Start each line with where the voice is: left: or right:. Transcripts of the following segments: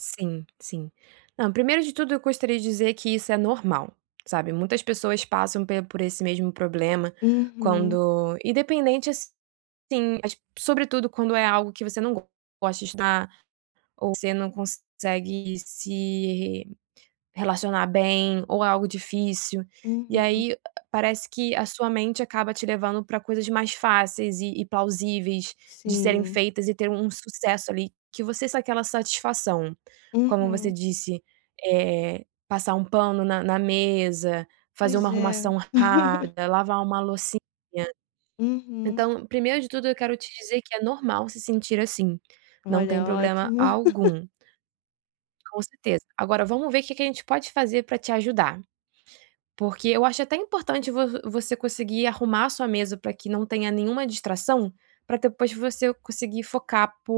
right: Sim sim. Não, 1° de tudo eu gostaria de dizer que isso é normal, sabe. Muitas pessoas passam pe por esse mesmo problema
left: Uhum.
right: quando, independente assim, mas sobretudo quando é algo que você não gosta de estudar ou você não consegue se re relacionar bem, ou algo difícil. E
left: Uhum.
right: aí, parece que a sua mente acaba te levando para coisas mais fáceis e e plausíveis de serem
left: Sim.
right: feitas e ter um sucesso ali que você sa aquela satisfação, como você
left: Uhum.
right: disse, eh, passar um pano na na mesa, fazer uma
left: Pois, é.
right: arrumação rápida, lavar uma loucinha.
left: Uhum.
right: Então, 1° de tudo eu quero te dizer que é normal se sentir assim, não tem
left: Olha,
right: problema
left: ótimo.
right: algum. Com certeza. Agora vamos ver que que a gente pode fazer para te ajudar. Porque eu acho até importante vo vo você conseguir arrumar sua mesa para que não tenha nenhuma distração, para depois você conseguir focar por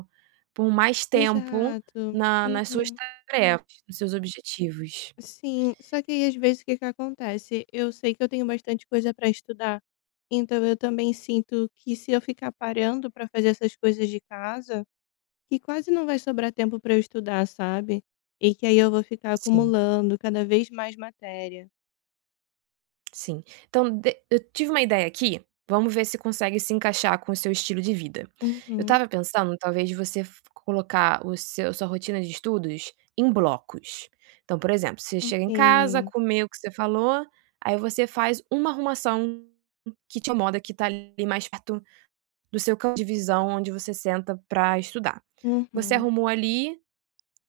right: um por mais tempo
left: Exato.
right: na nas suas
left: Uhum.
right: tarefas, nos seus objetivos.
left: Sim, só que aí às vezes o que que acontece? Eu sei que eu tenho bastante coisa para estudar, então eu também sinto que se eu ficar parando para fazer essas coisas de casa, que quase não vai sobrar tempo para eu estudar, sabe? E que aí eu vou ficar
right: Sim.
left: acumulando cada vez mais matéria.
right: Sim, então de eu tive uma ideia aqui, vamos ver se consegue se encaixar com o seu estilo de vida. Eu
left: Uhum.
right: estava pensando talvez de você fo colocar o seu sua rotina de estudos em blocos. Então, por exemplo você chega em casa,
left: Ok.
right: comeu o que você falou, aí você faz uma arrumação que te incomoda que está ali mais perto do seu campo de visão onde você senta para estudar. Você
left: Uhum.
right: arrumou ali,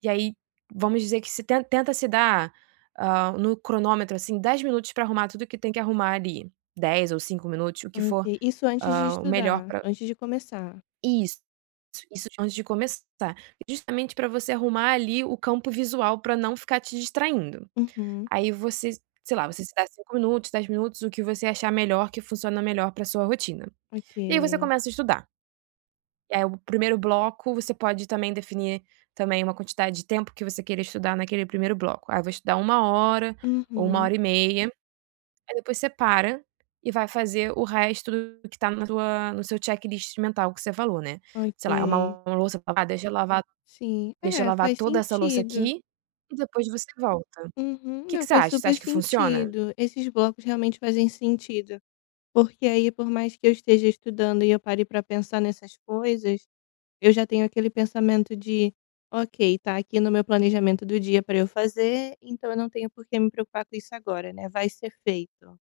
right: e aí vamos dizer que você ten tenta se dar, hã, no cronômetro, assim, 10 minutos para arrumar tudo que tem que arrumar ali, 10 ou 5 minutos o que for,
left: Ok, isso antes de
right: hã, o melhor
left: estudar,
right: pra
left: antes de começar?
right: Isso. Isso antes de começar, justamente para você arrumar ali o campo visual para não ficar te distraindo.
left: Uhum.
right: Aí você, sei lá você se dá 5 minutos 10 minutos o que você achar melhor que funciona melhor para sua rotina. E aí você
left: Ok.
right: começa a estudar. Eh, o 1º bloco você pode também definir também uma quantidade de tempo que você queira estudar naquele 1º bloco. Aí eu vou estudar 1 hora, ou uma
left: Uhum.
right: e meia, aí depois você para, e vai fazer o resto que está na tua no seu checklist mental que você falou né? Sei lá é
left: Ok.
right: uma louça, "Ah deixa eu lavar,
left: Sim,
right: deixa eu
left: é,
right: lavar
left: faz
right: toda essa louça
left: sentido.
right: aqui", e depois você volta.
left: Uhum.
right: Que que
left: Não,
right: você
left: faz
right: acha? Você
left: super
right: acha que funciona?
left: sentido, esses blocos realmente fazem sentido. Porque aí por mais que eu esteja estudando e eu pare para pensar nessas coisas, eu já tenho aquele pensamento de: "Ok está aqui no meu planejamento do dia para eu fazer, então eu não tenho porque me preocupar com isso agora, né, vai ser feito."